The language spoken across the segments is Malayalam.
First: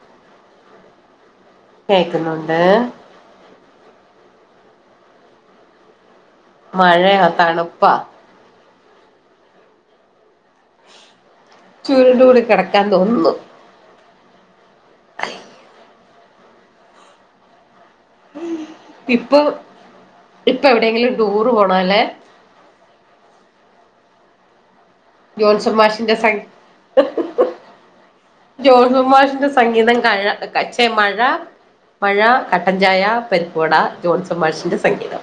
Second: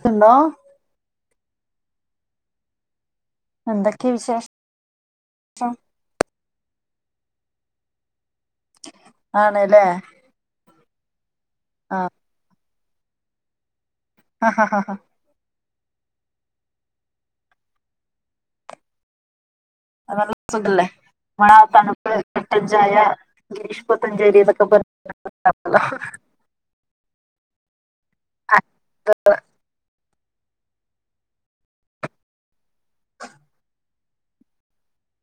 ത്ത്ന്നോ? കേക്കുന്നുണ്ട്. എന്തൊക്കെ വിശേഷം? മഴയാ തണുപ്പാ. ആണ്ലേ? ചൂരുണ്ടൂടി കെടക്കാൻ തോന്നുന്നു. അഹാ ഹാ ഹാ. ഇപ്പൊ ഇപ്പൊവ്ടെങ്കിലും ടൂറ് പോണോലെ? കട്ടൻച്ചായ ഗിരീഷ് [unintelligible] പത്തഞ്ജേരിന്നൊക്കെ പർ ജോൺസമ്മാഷിന്റെ സംഖ ജോത്സമ്മാഷിന്റെ സംഗീതം കഴ കച്ചേ മഴ മഴ ക കട്ടൻച്ചായ പരിപ്പുവട ജോൺ സമ്മാഷിൻ്റെ സംഗീതം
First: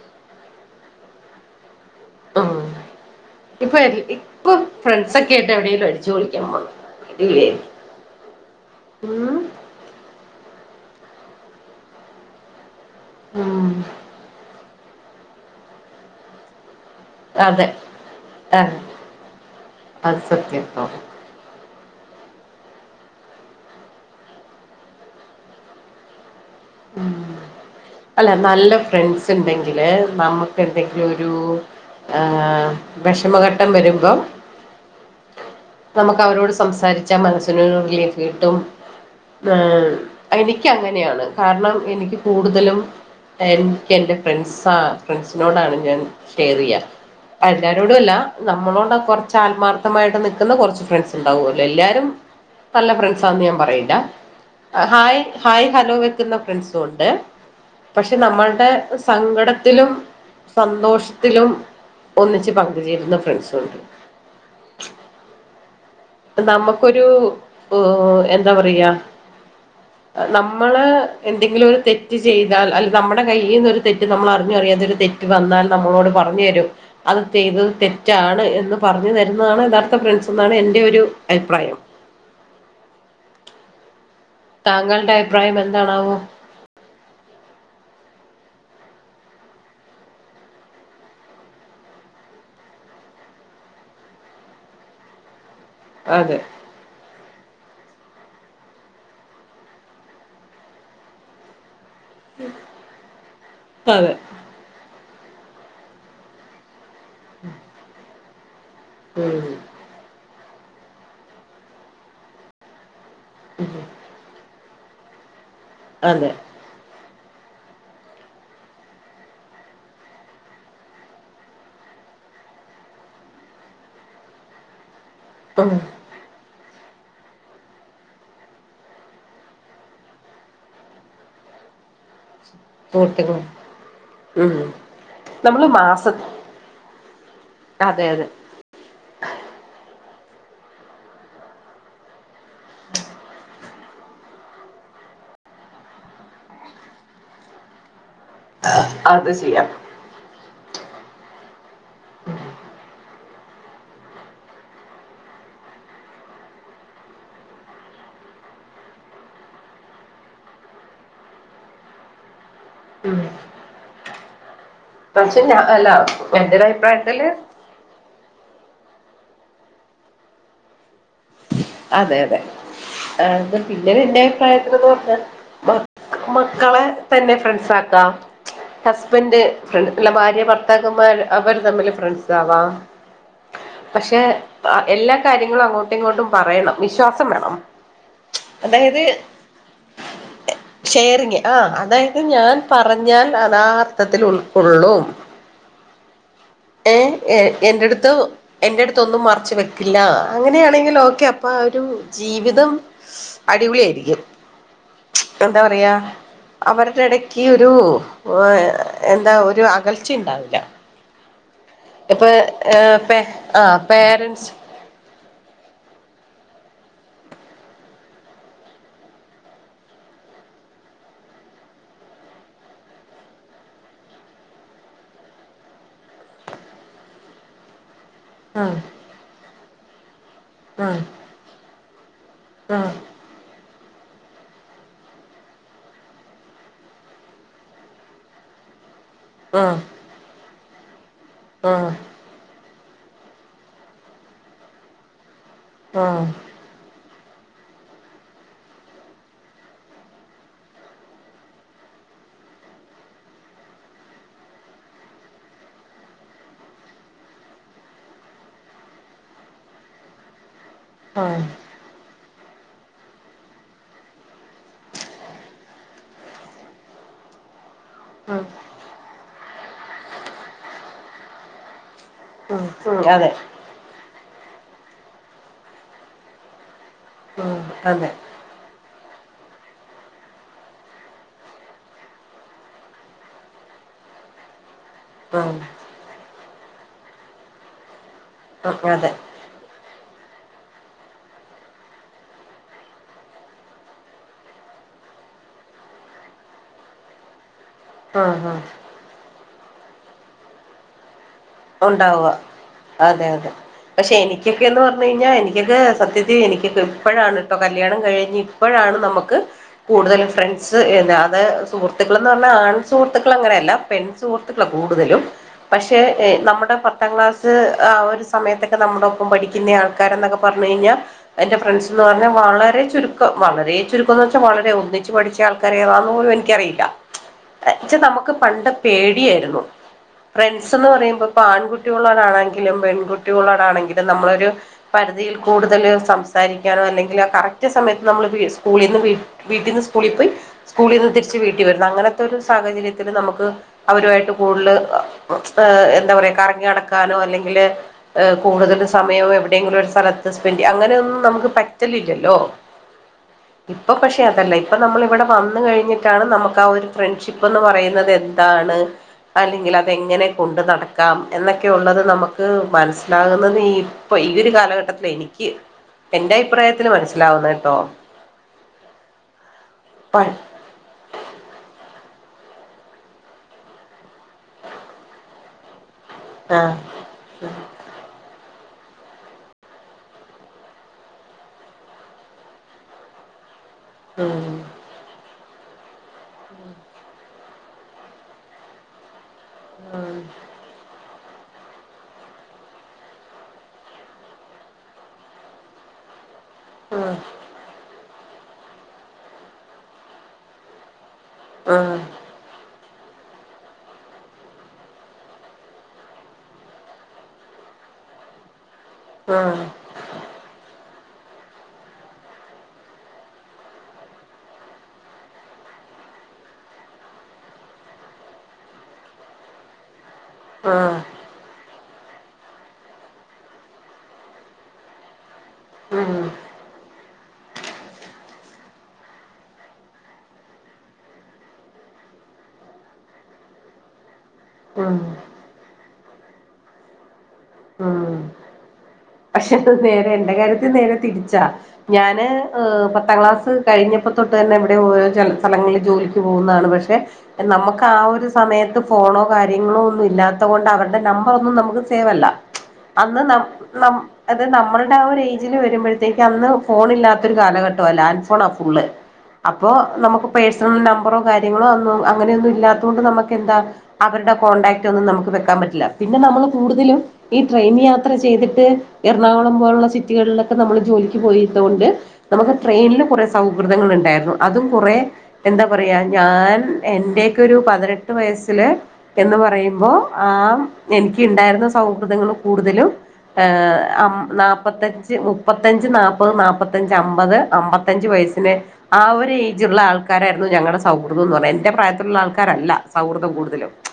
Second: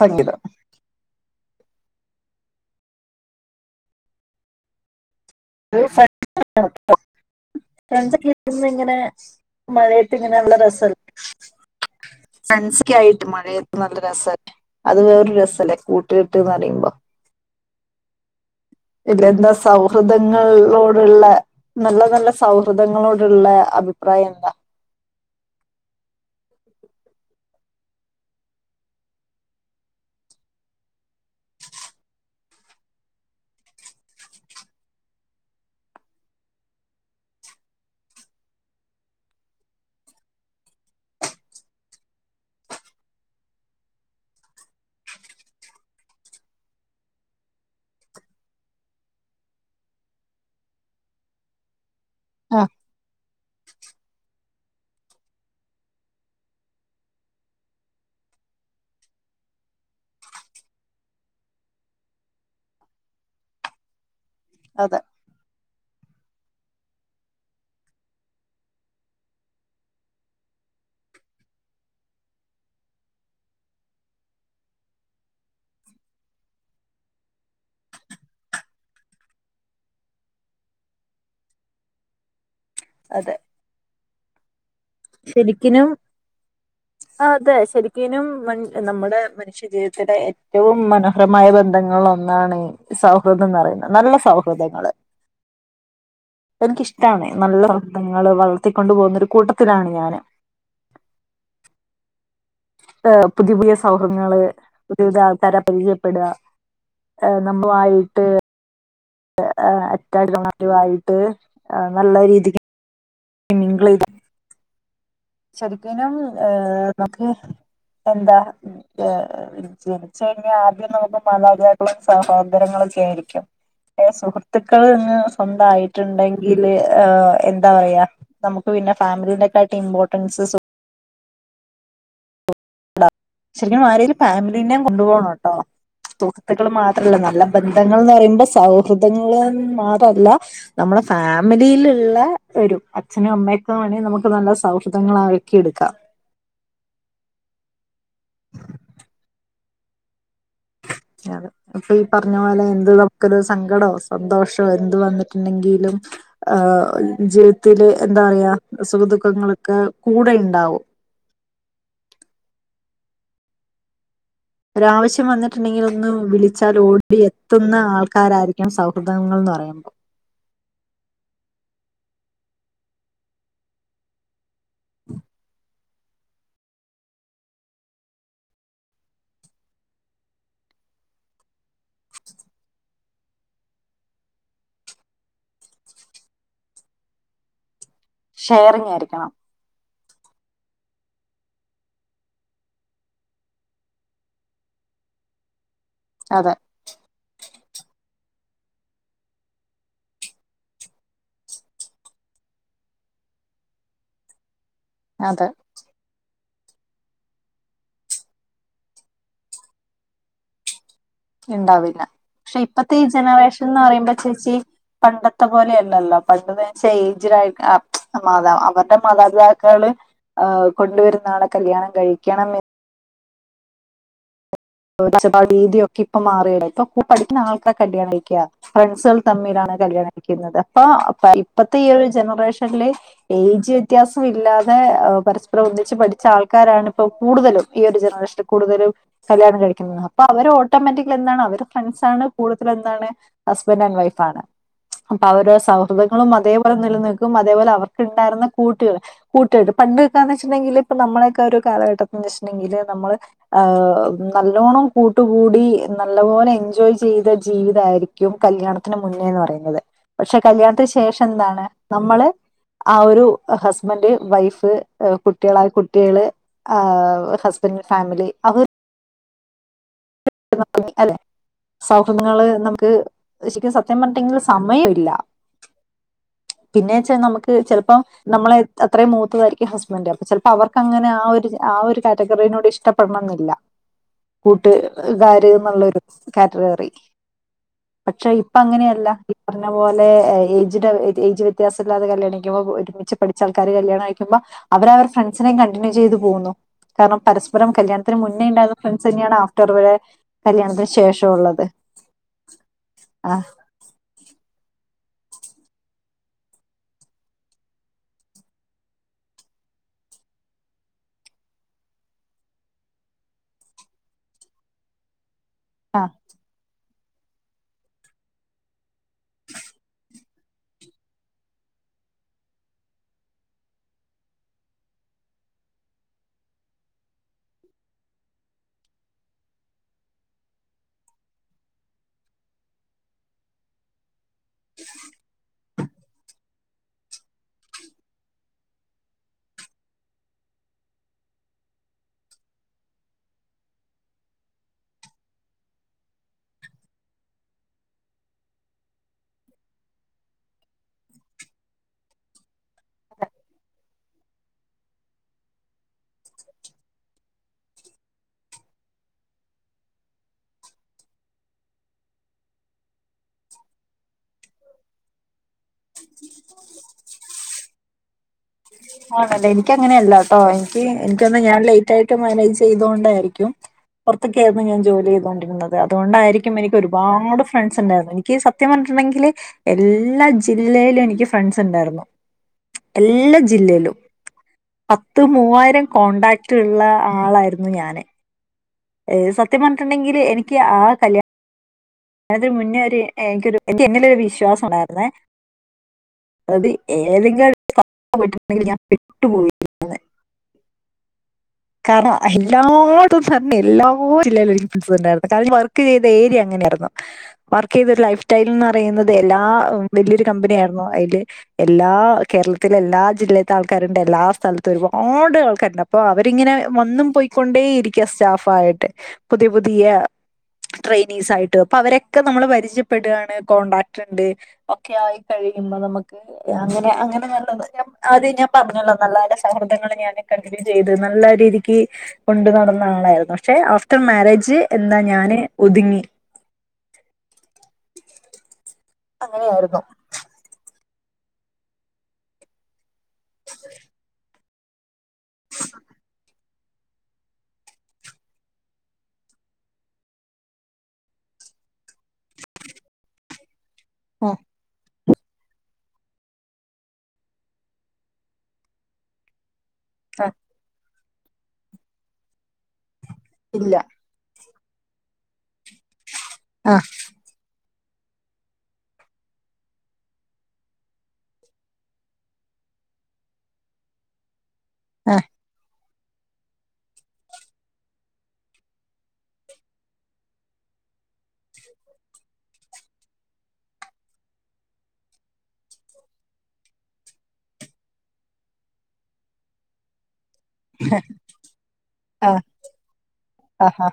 സംഗീതം. ആഹ് ഇപ്പൊ പ്പം ഫ്രണ്ട്സൊക്കായിട്ട് എവിടെങ്കിലും അടിച്ച് പൊളിക്കാൻ പോണം അടിപൊള്യായി [unintelligible] മഴയത്ത്‌ങ്ങെനെ നല്ല രസാണ്. ക്കെ ആയിട്ട് ഉം മഴയത്ത് നല്ല രസല്ലെ? അത് വേറൊരു രസല്ലേ കൂട്ട്കെട്ട്ന്ന് പറയുമ്പോ അതെ ആഹ് ഇത് ലെന്താ സൗഹൃദ് അത് സത്യാട്ടോ ളോട്ള്ളെ നല്ല നല്ല സൗഹൃദങ്ങളോട്ള്ളെ അഭിപ്രായെന്താ? ഉം അല്ല നല്ല ഫ്രണ്ട്സ്ണ്ടെങ്കില് നമുക്കെന്തെങ്കിലൊരു ഏഹ് വെഷമഘട്ടം വരുമ്പം നമുക്കവരോട് സംസാരിച്ചാ മനസ്സിനൊര് റിലീഫ് കിട്ടും ആഹ് എനിക്കങ്ങനെയാണ് കാരണം എനിക്ക് കൂടുതലും എൻക്കെൻ്റെ ഫ്രണ്ട്സാ ഫ്രണ്ട്സിനോടാണ് ഞാൻ ഷെയറെയ്യാ എല്ലാരോടും അല്ല നമ്മളോട് കൊറ്ച്ച് ആത്മാർത്ഥമായിട്ട് നിക്കുന്ന കൊറ്ച്ച് ഫ്രണ്ട്സ്ണ്ടാവോല്ലോ എല്ലാരും ആഹ് നല്ല ഫ്രണ്ട്സാന്ന് ഞാൻ പറയില്ല ഹായ് ഹായ് ഹലോ വെക്കുന്ന ഫ്രണ്ട്സുണ്ട് പക്ഷെ നമ്മൾടെ സങ്കടത്തിലും സന്തോഷത്തിലും ഒന്നിച്ച് പങ്ക്ചേരുന്ന ഫ്രണ്ട്സുണ്ട് അതെ നമുക്കൊരു എന്താ പറയാ നമ്മള് എന്തെങ്കിലൊരു തെറ്റ് ചെയ്താൽ അല്ല നമ്മുടെ കയ്യീന്നൊരു തെറ്റ് നമ്മൾ അറിഞ്ഞോ അറിയാതൊരു തെറ്റ് റ്റ് വന്നാൽ നമ്മളോട് പറഞ്ഞു തരും അത് ചെയ്തത് തെറ്റാണ് എന്ന് പറഞ്ഞു തരുന്നതാണ് യഥാർത്ഥ ഫ്രണ്ട്സ്ന്നാണ് എന്റെയൊരു അഭിപ്രായം അതെ താങ്കൾ ശരിക്ക്നും ആഹ് അതെ ശരിക്ക്നും മ നമ്മുടെ ശരീരത്തിലെ ഏറ്റവും മനോഹരമായ ബന്ധങ്ങളിലൊന്നാണ് സൗഹൃദന്ന് പറയുന്നത് നല്ല സൗഹൃദങ്ങള് അതെ എനിക്കിഷ്ടാണ് നല്ല വൃത്തങ്ങള് വളർത്തിക്കൊണ്ടു പോകുന്നൊര് കൂട്ടത്തിലാണ് ഞാന് ഉം ആഹ് പുതിയ പുതിയ സൗഹങ്ങള് പുതിയ പുതിയ ആൾക്കാരെ പരിചയപ്പെടാ ഹേ നമ്മളായിട്ട് ഉം ഏഹ് അറ്റാച്ചിടായിട്ട് ഏന് നല്ല രീതിക്ക് ഉം ശരിക്ക്നും അതെ ഏഹ് നമുക്ക് എന്താ ഏ ജനിച്ച് കഴിഞ്ഞാ ആദ്യം നമുക്ക് മാതാപിതാക്കളും, സഹോദരങ്ങളക്കെയായിരിക്കും പിന്നെ സുഹൃത്തുക്കളങ് ഉം സ്വന്തായിട്ട്ണ്ടെങ്കില് ഏഹ് എന്താ പറയാ നമുക്ക് പിന്നെ ഫാമിലിയുടെ ക്കാട്ടി ഇംബോ ർട്ടെൻസ് സുഹൃ ത്ത്ക്കളാണ് ശരിക്കും ആ രീതീല് ഫാമിലീന്നേം കൊണ്ടു പോണോട്ടോ? നമ്മള് മാസ സുഹൃത്തുക്കള് മാത്രല്ല നല്ല അതെ ബന്ധങ്ങൾന്ന് അതെ പറയുമ്പോ സൗഹൃദങ്ങള് മാത്രല്ല നമ്മളെ ഫാമിലിയ്ല്ള്ള വരും അച്ഛനും, അമ്മയൊക്കെ വേണെങ്കി നമുക്ക് നല്ല സൗഹൃദങ്ങളാക്കിയെട്ക്കാം അത് ചെയ്യാം അതെ അപ്പ ഈ പറഞ്ഞ പോലെ എന്ത് നമുക്കൊരു സങ്കടോ, സന്തോഷോ എന്ത് വന്നിട്ട്ണ്ടെങ്കിലും ഏഹ് ജീവിതത്തില് എന്താ പറയാ സുഖദുഃഖങ്ങളെക്കെ‌ കൂടെയിണ്ടാവും ഉം ഒരാവശ്യം പക്ഷെ ഞാൻ അല്ല വന്നിട്ടുണ്ടെങ്കിലൊന്ന് എന്റെ ഒരു വിളിച്ചാലോടിയെ അഭിപ്രായത്തില് എത്തുന്ന ആൾക്കാരായിരിക്കണം സൗഹൃദങ്ങൾ എന്ന് പറയുമ്പോൾ അതെ അതെ ആ പിന്നീട് എന്റെ അഭിപ്രായത്തിലന്ന് പറഞ്ഞ മ മക്കളെ തന്നെ ഫ്രണ്ട്സ ആക്കാം ഹസ്ബന്റ് അല്ല ഭാര്യ ഭർത്താക്കന്മാർ അവര് തമ്മില് ഫ്രണ്ട്സാവാം പക്ഷെ എല്ലാ കാര്യങ്ങളും അങ്ങോട്ടും ഇങ്ങോട്ടും പറയണം വിശ്വാസം വേണം ഷെയറിങ് അതായത് ആയിരിക്കണം ഷെയറിങ് ആ അതായത് ഞാൻ പറഞ്ഞാൽ അതാ അർത്ഥത്തിൽ ഉൾക്കൊള്ളും അതെ ഏ എന്റെടുത്ത് എന്റെ അടുത്തൊന്നും മറച്ച് വെക്കില്ല അങ്ങനെയാണെങ്കിൽ ഓക്കെ അപ്പ ഒരു ജീവിതം അടിപൊളിയായിരിക്കും അതെ എന്താ പറയാ അവരുടെ ഇടയ്ക്ക് ഒരു എന്താ ഒരു അകൽച്ച ഉണ്ടാവില്ല ഉണ്ടാവില്ല ഇപ്പൊ പക്ഷെ ഇപ്പത്തെ ഈ പേ ആ ജനറേഷൻ എന്ന് പറയുമ്പോ പേരൻറ്സ് ചേച്ചി പണ്ടത്തെ പോലെയല്ലല്ലോ പണ്ടെന്ന്ച്ചാൽ എയ്‌ജ്ഡ് ആയ്ട്ട മാതാ അവരുടെ മാതാപിതാക്കള് ഉം കൊണ്ടുവരുന്ന ആളെ കല്യാണം കഴിക്കണം ഭക്ഷണരീതിയൊക്കെ ഇപ്പ മാറി [inaudible] ഇപ്പ പഠിക്കുന്ന ആൾക്കാരൊക്കെ കല്യാണം കഴിക്ക ഉം ഫ്രണ്ട്സാ തമ്മിലാണ് കല്യാണിക്കുന്നത് അപ്പൊ ഉം ഇപ്പഴത്തെ ഈ ഒരു ഉം ജനറേഷനില് ഏജ് വ്യത്യാസം ഇില്ലാതെ പരസ്പരം ഒന്നിച്ച് പഠിച്ച ആൾക്കാരാണ് ഇപ്പോൾ കൂടുതലും ഈ ഒരു ജനറേഷൻ കൂടുതലും കല്ല്യാണം ഉം കഴിക്കുന്നത് അപ്പൊ അവര് ഓട്ടോമാറ്റിക്കലി എന്താണ് അവര് ഉം ഫ്രണ്ട്സാണ് കൂടുതലും എന്താണ് ഹസ്ബന്റ് ആൻഡ് വൈഫാണ് അപ്പോ അവരുടെ ഉം സൗഹൃദങ്ങളും അതേ അതും നിലനിൽക്കും അതേപോലെ അവർക്കുണ്ടായിരുന്ന കൂട്ടുകൾ കൂട്ട് കെട്ട് പണ്ടെക്കാന്ന് വെച്ചിണ്ടെങ്കില് ഇപ്പ നമ്മളൊക്കെ ഒരു കാലഘട്ടംന്ന് വച്ചിട്ടുണ്ടെങ്കില് നമ്മള് ആഹ് നല്ലോണം കൂട്ടുകൂടി നല്ല പോലെ എൻജോയ് ചെയ്ത ജീവിതമായിയിരിക്കും കല്യാണ ത്തിന് മുന്നേന്ന് പറയുന്നത് പക്ഷെ കല്യാണത്തിന് ശേഷം ഉം എന്താണ് നമ്മള് ആ ഒരു ഹസ്ബൻഡ് വൈഫ് കുട്ടികളായ കുട്ടികള് ആഹ് ഫ പിന്നെ ഫാമിലി ഉം അവ [inaudible] അല്ലെ സൗഹൃദങ്ങള് ഉം നമുക്ക് ഉം അതെ [unintelligible] സത്യം പറഞ്ഞിട്ടെങ്കിൽ സമയം ഇല്ല പിന്നെച്ചാ നമുക്ക് ഉം ചെലപ്പോ അതെ നമ്മളെ അത്രയും മൂത്തതായിരിക്കും ഹസ്ബൻഡ് അപ്പം ചിലപ്പോ അവർക്കങ്ങനെ ആ ഒരു ആ ഒരു കാറ്റഗറിനോട് ഇഷ്ടപ്പെ പെടണംന്നില്ല കൂട്ട് ഇതാര് ഉം എന്നുള്ളരു കാറ്റഗറി പക്ഷെ ഇപ്പം അങ്ങനെയല്ല അതെ പറഞ്ഞ പോലെ ഏജ്ട് ഏജ് വ്യത്യാസം ഇല്ലാതെ കല്യാണം കഴിക്കുമ്പോ ഒരു ഒന്നിച്ച് പഠിച്ച ആൾക്കാര് കല്യാണം അിക്കുമ്പോ അവർ ഫ്രണ്ട്സിനെ കണ്ടിന്യൂ ചെയ്തു പോകുന്നു കാരണം പരസ്പരം കല്യാണത്തിന് ഉം മുന്നേ ഉം ഉണ്ടായിരുന്ന ഫ്രണ്ട്സ് തന്നെയാണ് ആഫ്റ്റർ വരെ കല്യാണത്തിന് ശേഷം ഉള്ളത് ഉണ്ടാവുക അതെ ആ അതെ പക്ഷെ എനിക്കൊക്കെ എന്ന് പറഞ്ഞു കഴിഞ്ഞാൽ എനിക്കൊക്കെ സത്യത്തിൽ എനിക്കൊക്കെ ഇപ്പോഴാണ് കേട്ടോ കല്യാണം കഴിഞ്ഞ് ഇപ്പോഴാണ് നമുക്ക് കൂടുതലും ഫ്രണ്ട്സ് അത് സുഹൃത്തുക്കൾ എന്ന് പറഞ്ഞാൽ ആൺ സുഹൃത്തുക്കൾ അങ്ങനെയല്ല പെൺ സുഹൃ ത്തുക്കളാ കൂടുതലും പക്ഷേ ആ നമ്മുടെ പത്താം ക്ലാസ് ആ ഒരു സമയത്തൊക്കെ നമ്മുടെ ഒപ്പം പഠിക്കുന്ന ആൾക്കാര എന്നൊക്കെ പറഞ്ഞു കഴിഞ്ഞാൽ എന്റെ ഫ്രണ്ട്സ്ന്ന് പറഞ്ഞാൽ വളരെ ചുരുക്കം വളരെ ചുരുക്കംന്ന് വെച്ചാൽ വളരെ ഒന്നിച്ച് പഠിച്ചു വല്യ ആൾക്കാര ഏതാന്ന് പോലും എനിക്കറിയില്ല വച്ചാ നമുക്ക് പണ്ട് പേടിയായിരുന്നു ഫ്രണ്ട്സ് എന്ന് പറയുമ്പോ ആൺകുട്ടികളോടാണെങ്കിലും പെൺകുട്ടികളോടാണെങ്കിലും നമ്മൾ പരിതിയിൽ കൂടുതല് സംസാരി- ക്കാനോ അല്ലെങ്കിൽ ആ കറക്റ്റ് സമയത്ത് നമ്മള് വി സ്കൂളീന്ന് വീട്ടീന്ന് സ്കൂളി പോയി സ്കൂളീന്ന് തിരിച്ച് വീട്ടി വരുന്നു അങ്ങനത്തെ ഒരു സാഹചര്യത്തില് നമുക്ക് അവരുവായിട്ട് കൂടുതല് ഏഹ് എന്താ പറയാ കറങ്ങി നടക്കാനോ അല്ലെങ്കില് ഏഹ് കൂടുതലും സമയം എവിടെയെങ്കിലും ഒരു സ്ഥലത്ത് സ്പെൻഡ്യ്യ അങ്ങനെയൊന്നും നമുക്ക് പറ്റലില്ലല്ലോ. ഇപ്പൊ പക്ഷെ അതല്ല ഇപ്പൊ നമ്മള് വടെ വന്നുകഴിഞ്ഞിട്ടാണ് നമുക്ക് ആ ഒരു ഫ്രണ്ട്ഷിപ്പ് എന്ന് പറയുന്നതെന്താണ് അല്ലെങ്കിലതെങ്ങനെ കൊണ്ട് നടക്കാം. എന്നൊക്കെയുള്ളത് നമുക്ക് മനസ്സിലാകുന്നുന്നതീ പ്പൊ ഈ ഒരു കാലഘട്ടത്തിൽ എനിക്ക് എന്റെ അഭിപ്രായത്തിൽ മനസ്സിലാവുന്നത് ട്ടോ ആണല്ലേ എനിക്കങ്ങനെയല്ലാ ട്ടോ എനിക്ക് തോന്നണ് ഞാൻ ലേറ്റായിട്ട് മാനേജ് ചെയ്തോണ്ടായിരിക്കും. പൊറത്തൊക്കെയായിരുന്നു ഞാൻ ജോലി ചെയ്തുകൊണ്ടിരുന്നത് അതുകൊണ്ടായിരിക്കും ആഹ് എനിക്ക് ഒരുപാട് ഫ്രണ്ട്സ് ഉണ്ടായിരുന്നു. എനിക്ക് സത്യം പറഞ്ഞിട്ടുണ്ടെങ്കില് എല്ലാ ജില്ലയിലും എനിക്ക് ഫ്രണ്ട്സ് ണ്ടായിരുന്നു. എല്ല ജില്ലേലും ആഹ് പത്ത് മൂവായിരം കോൺടാക്ട്ള്ള ആളായിരുന്നു ഞാന്. ഏഹ് സത്യം ഉം പറഞ്ഞിട്ടുണ്ടെങ്കിൽ എനിക്ക് ആ കല്യാ ണത്തിന് മുന്നേ ഒരു എനിക്കൊരു എനിക്ക് എന്നിലൊരു വിശ്വാസം ഉണ്ടായിരുന്നേ അത് ഉം ഏതെങ്കിലും [unintelligible] ണ്ടെങ്കിൽ ഞാൻ പെട്ടുപോയിരുന്നേനെ ഉം കാരണം എല്ലാ ത്തും ഫ്രണ്ട് എല്ലാ ജില്ലയിലും ഫ്രണ്ട്സുണ്ടായിരുന്നു കാരണം വർക്ക് ചെയ്ത ഏരിയ അങ്ങനെയായിരുന്നു. വർക്കെയ്തരു ലൈഫ് സ്റ്റൈൽന്ന് പറയുന്നത് എല്ലാ ഉം വലിയൊരു കമ്പനിയായിരുന്നു അയില് എല്ലാ കേരളത്തിലെ എല്ലാ ജില്ലത്തെ ആൾക്കാരുണ്ട് എല്ലാ സ്ഥലത്തും ഒരുപാട് ആൾക്കാരുണ്ട് അപ്പൊ അവരിങ്ങനെ വന്നും പോയിക്കൊണ്ടേ ഇരിക്ക സ്റ്റാഫായിട്ട് പുതിയ പുതിയ ഉം ട്രെയിനീസായിട്ട് അപ്പൊ അവരൊക്കെ നമ്മള് പരിചയപ്പെടുകയാണ് കോടാക്ട് ഉണ്ട് ഒക്കെ ആയി കഴിയുമ്പോ നമുക്ക് ഉം അങ്ങനെ അങ്ങനെ നല്ലത് അത് ഞാൻ പറഞ്ഞല്ലോ നല്ല നല്ല സൗഹൃദങ്ങള് ഞാന് കണ്ടിന്യൂ ചെയ്ത് നല്ല രീതിക്ക് കൊണ്ടു നടന്ന ആളായിരുന്നു പക്ഷെ ആഫ്റ്റർ മാരേജ് എന്താ ഉം ഞാന് ഒതുങ്ങി. ഉം പക്ഷെ പ്പം അങ്ങനെയായിരുന്നു നേരെ എന്റെ കാര്യ എന്റെ നേരെ തിരിച്ചാ ഞാന് ഏഹ് പത്താം ക്ലാസ്സ് കഴിഞ്ഞപ്പോ തൊട്ട് തന്നെ ഇവിടെ ചെല സ്ഥലങ്ങളിൽ ജോലിക്ക് പോകുന്നതാണ് പക്ഷേ നമുക്കാ ഒരു സമയത്ത് ഫോണോ കാര്യങ്ങളോ ഒന്നും ഇല്ലാത്ത കൊണ്ട് അവരുടെ നമ്പറൊന്നും നമുക്ക് സേവല്ല അന്ന് നം നം ഉം അത് നമ്മൾ അവടെ ആ ഒരു ഏജില് വരുമ്പഴത്തേക്ക് അന്ന് ഫോൺ ഇല്ലാത്തൊരു കാലഘട്ടുവാ. ലാൻഡ് ഫോണാ ഫുള്ള് അപ്പൊ നമുക്ക് ആ പേഴ്സണൽ നമ്പറോ കാര്യങ്ങളോ അന്നും അങ്ങനെയൊന്നും ഇല്ലാത്ത കൊണ്ട് നമുക്കെന്താ ഇല്ല അവരുടെ കോൺടാക്ട് ഒന്നും നമുക്ക് വെക്കാൻ പറ്റില്ല പിന്നെ നമ്മൾ ആ കൂടുതലും ഈ ട്രെയിൻ യാത്ര ചെയ്തി ത്ത് എറണാകുളം പോലുള്ള സിറ്റികളിലൊക്കെ നമ്മൾ ജോലിക്ക് പോയിയതുകൊണ്ട് നമുക്ക് ട്രെയിനില് കുറെ സൗഹൃദങ്ങൾ ഉണ്ടായിരുന്നു അതും കുറെ ആ എന്താ പറയാ ഞാൻ എൻ്റെയൊക്കെ ഒരു പതിനെട്ട് വയസ്സിൽ എന്ന് പറയുമ്പോ. ആം എനിക്ക്ണ്ടായിരുന്ന സൗഹൃദങ്ങൾ കൂടുതലും ഏഹ് അം നാപത്തഞ്ച് മുപ്പത്തഞ്ച് നാപത് നാപത്തഞ്ച് അമ്പത് അമ്പ ത്തഞ്ച് വയസ്സിന് ആഹ് ഒരു ഏജുള്ള ആൾ ക്കാരായിരുന്നു ഞങ്ങളുടെ സൗഹൃദം എന്ന് പറഞ്ഞ എന്റെ പ്രായത്തിലുള്ള ആ ആൾക്കാരല്ല സൗഹൃദം ആ കൂടുതലും. ആ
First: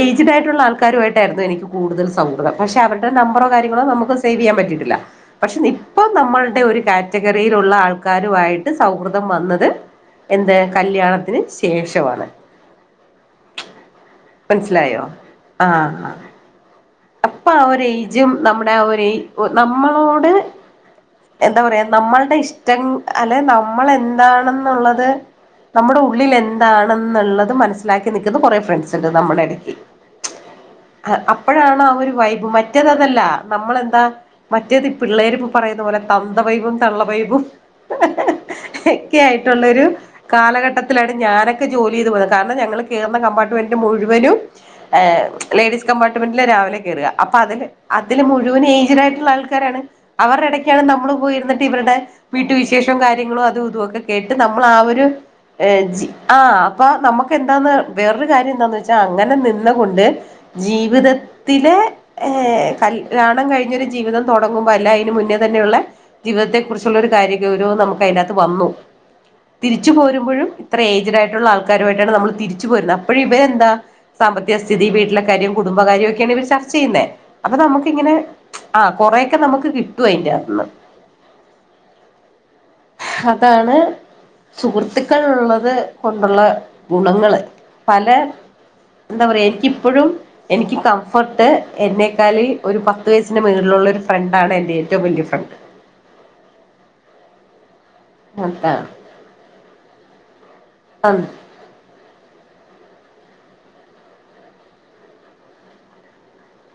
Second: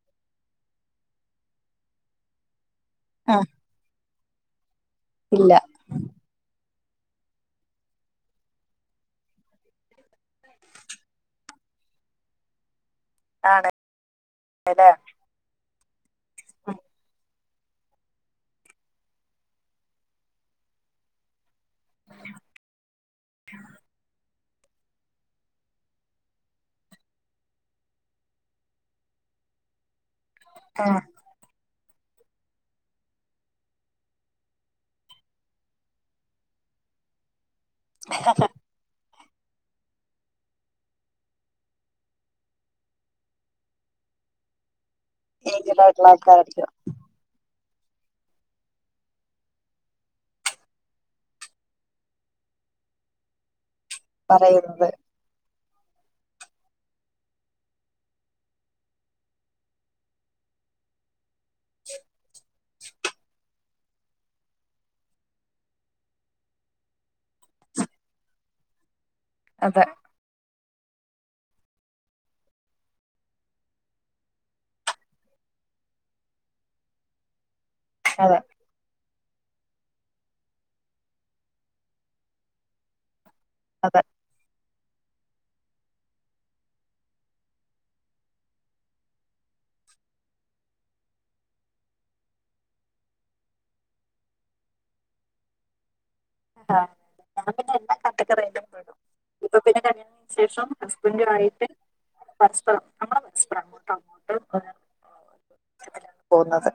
ഏജ്ഡായിട്ടുള്ള ആൾക്കാരുമായിട്ടായിരുന്നു എനിക്ക് കൂടുതൽ സൗഹൃദം പക്ഷെ അവരുടെ നം ആ മ്പറോ കാര്യങ്ങളോ നമുക്ക് സേവ് ചെയ്യാൻ പറ്റിയിട്ടില്ല ഇല്ല പക്ഷെ ഇപ്പൊ നമ്മളുടെ ഒരു കാറ്റഗറിയിലുള്ള ആൾക്കാരു ആയിട്ട് സൗഹൃദം വന്നത് എന്ത് കല്യാണത്തിന് ശേഷമാണ്. ആണ് മൻസിലായോ ആഹ് ഉം അപ്പം ആഹ് ഒരു ഏജും നമ്മുടെ ഒര് നമ്മളോട് എന്താ പറയാ നമ്മളുടെ ഇഷ്ടം അല്ലെ നമ്മൾ എന്താണെന്നുള്ളത് നമ്മുടെ ഉള്ളിൽ എന്താണെന്നുള്ളത് മനസ്സിലാക്കി നിക്കുന്ന കൊറേ ഫ്രണ്ട്സ്ണ്ട് നമ്മടെ എടക്ക്. ആഹ് അപ്പഴാണ് ആ ഒരു വൈബ്, മറ്റേതതല്ലാ നമ്മളെന്താ മറ്റേത് പിള്ളേരിപ്പ പറയുന്ന പോലെ തന്തവൈബും, തള്ളവൈബും ഹ്ഹ്ഹ ഒക്കെ ആയിട്ടുള്ളൊരു കാലഘട്ടത്തിലാണ് ഞാനൊക്കെ ജോലി ചെയ്ത് പോകുന്നത്. കാരണം ഞങ്ങൾ കേറുന്ന കമ്പാർട്ട്മെന്റ് മുഴുവനും ഏഹ് ഏജ്ഡ് ലേഡീസ് ആയിട്ടുള്ള കമ്പാർട്ടുമെൻ്റ് ആൾക്കാരായിരിക്കും ല കേറുക. അപ്പൊ അതില്, അതില് മുഴുവൻ ഏജ്ഡ് ആയിട്ടുള്ള ആൾക്കാരാണ്. അവരുടെ ഇടയ്ക്കാണ് നമ്മൾ പോയിരുന്നിട്ട് ഇവരുടെ വീട്ടു വിശേഷവും കാര്യങ്ങളോ അതും ഇതുംവൊക്കെ കേട്ട് നമ്മൾ ആ പറയുന്നത് ഒരു ആ അപ്പൊ നമുക്ക് ഉണ്ടാവുന്ന വേറൊരു കാര്യം എന്താന്ന് വെച്ചാ അങ്ങനെ നിന്ന് കൊണ്ട് ജീവിത ത്തിലെ, കല്യാണം കഴിഞ്ഞൊരു ജീവിതം തുടങ്ങുമ്പോ, അല്ല അതിന് മുന്നേ തന്നെയുള്ള ജീവിതത്തെ കുറിച്ചുള്ള ഒരു കാര്യ ഗൗരവം നമുക്ക് അതിനകത്ത് വന്നു. അതെ തിരിച്ചു പോരുമ്പോഴും അത്ര എയ്ജ്ഡ് ആയിട്ടുള്ള ആൾക്കാരുമായിട്ടാണ് നമ്മൾ തിരിച്ചു പോരുന്നത്. അപ്പോഴും ഇവര് എന്താ സാമ്പത്തിക സ്ഥിതി, വീട്ടിലെ കാര്യം, കുടുംബകാര്യം, ഒക്കെയാണ് ഇവർ ചർച്ച ചെയ്യുന്നത്. അപ്പൊ നമുക്കിങ്ങനെ അതെ ആഹ് കുറെ ഒക്കെ നമുക്ക് കിട്ടും അയിന്റെകത്തു നിന്ന് അതാണ് അതെ സുഹൃത്തുക്കൾ ഉള്ളത് കൊണ്ടുള്ള ഗുണങ്ങള്. പല എന്താ പറയ, എനിക്കിപ്പോഴും എനിക്ക് കംഫേർട്ട്, എന്നേക്കാളിൽ ഒരു പത്ത് വയസ്സിൻ്റെ മുകളിലുള്ള ഒരു ഫ്രണ്ടാണ്, എൻ്റെ ഏറ്റവും വലിയ ഫ്രണ്ട്. ആ [unintelligible] അതാണ് ഇപ്പൊ പിന്നെ കല്യാണത്തിന് ശേഷം ഹസ്ബൻ്റുമായിട്ട് പരസ്പരം, നമ്മള് പരസ്പരം അങ്ങോട്ട് ഇങ്ങോട്ട് പോകുന്നത്.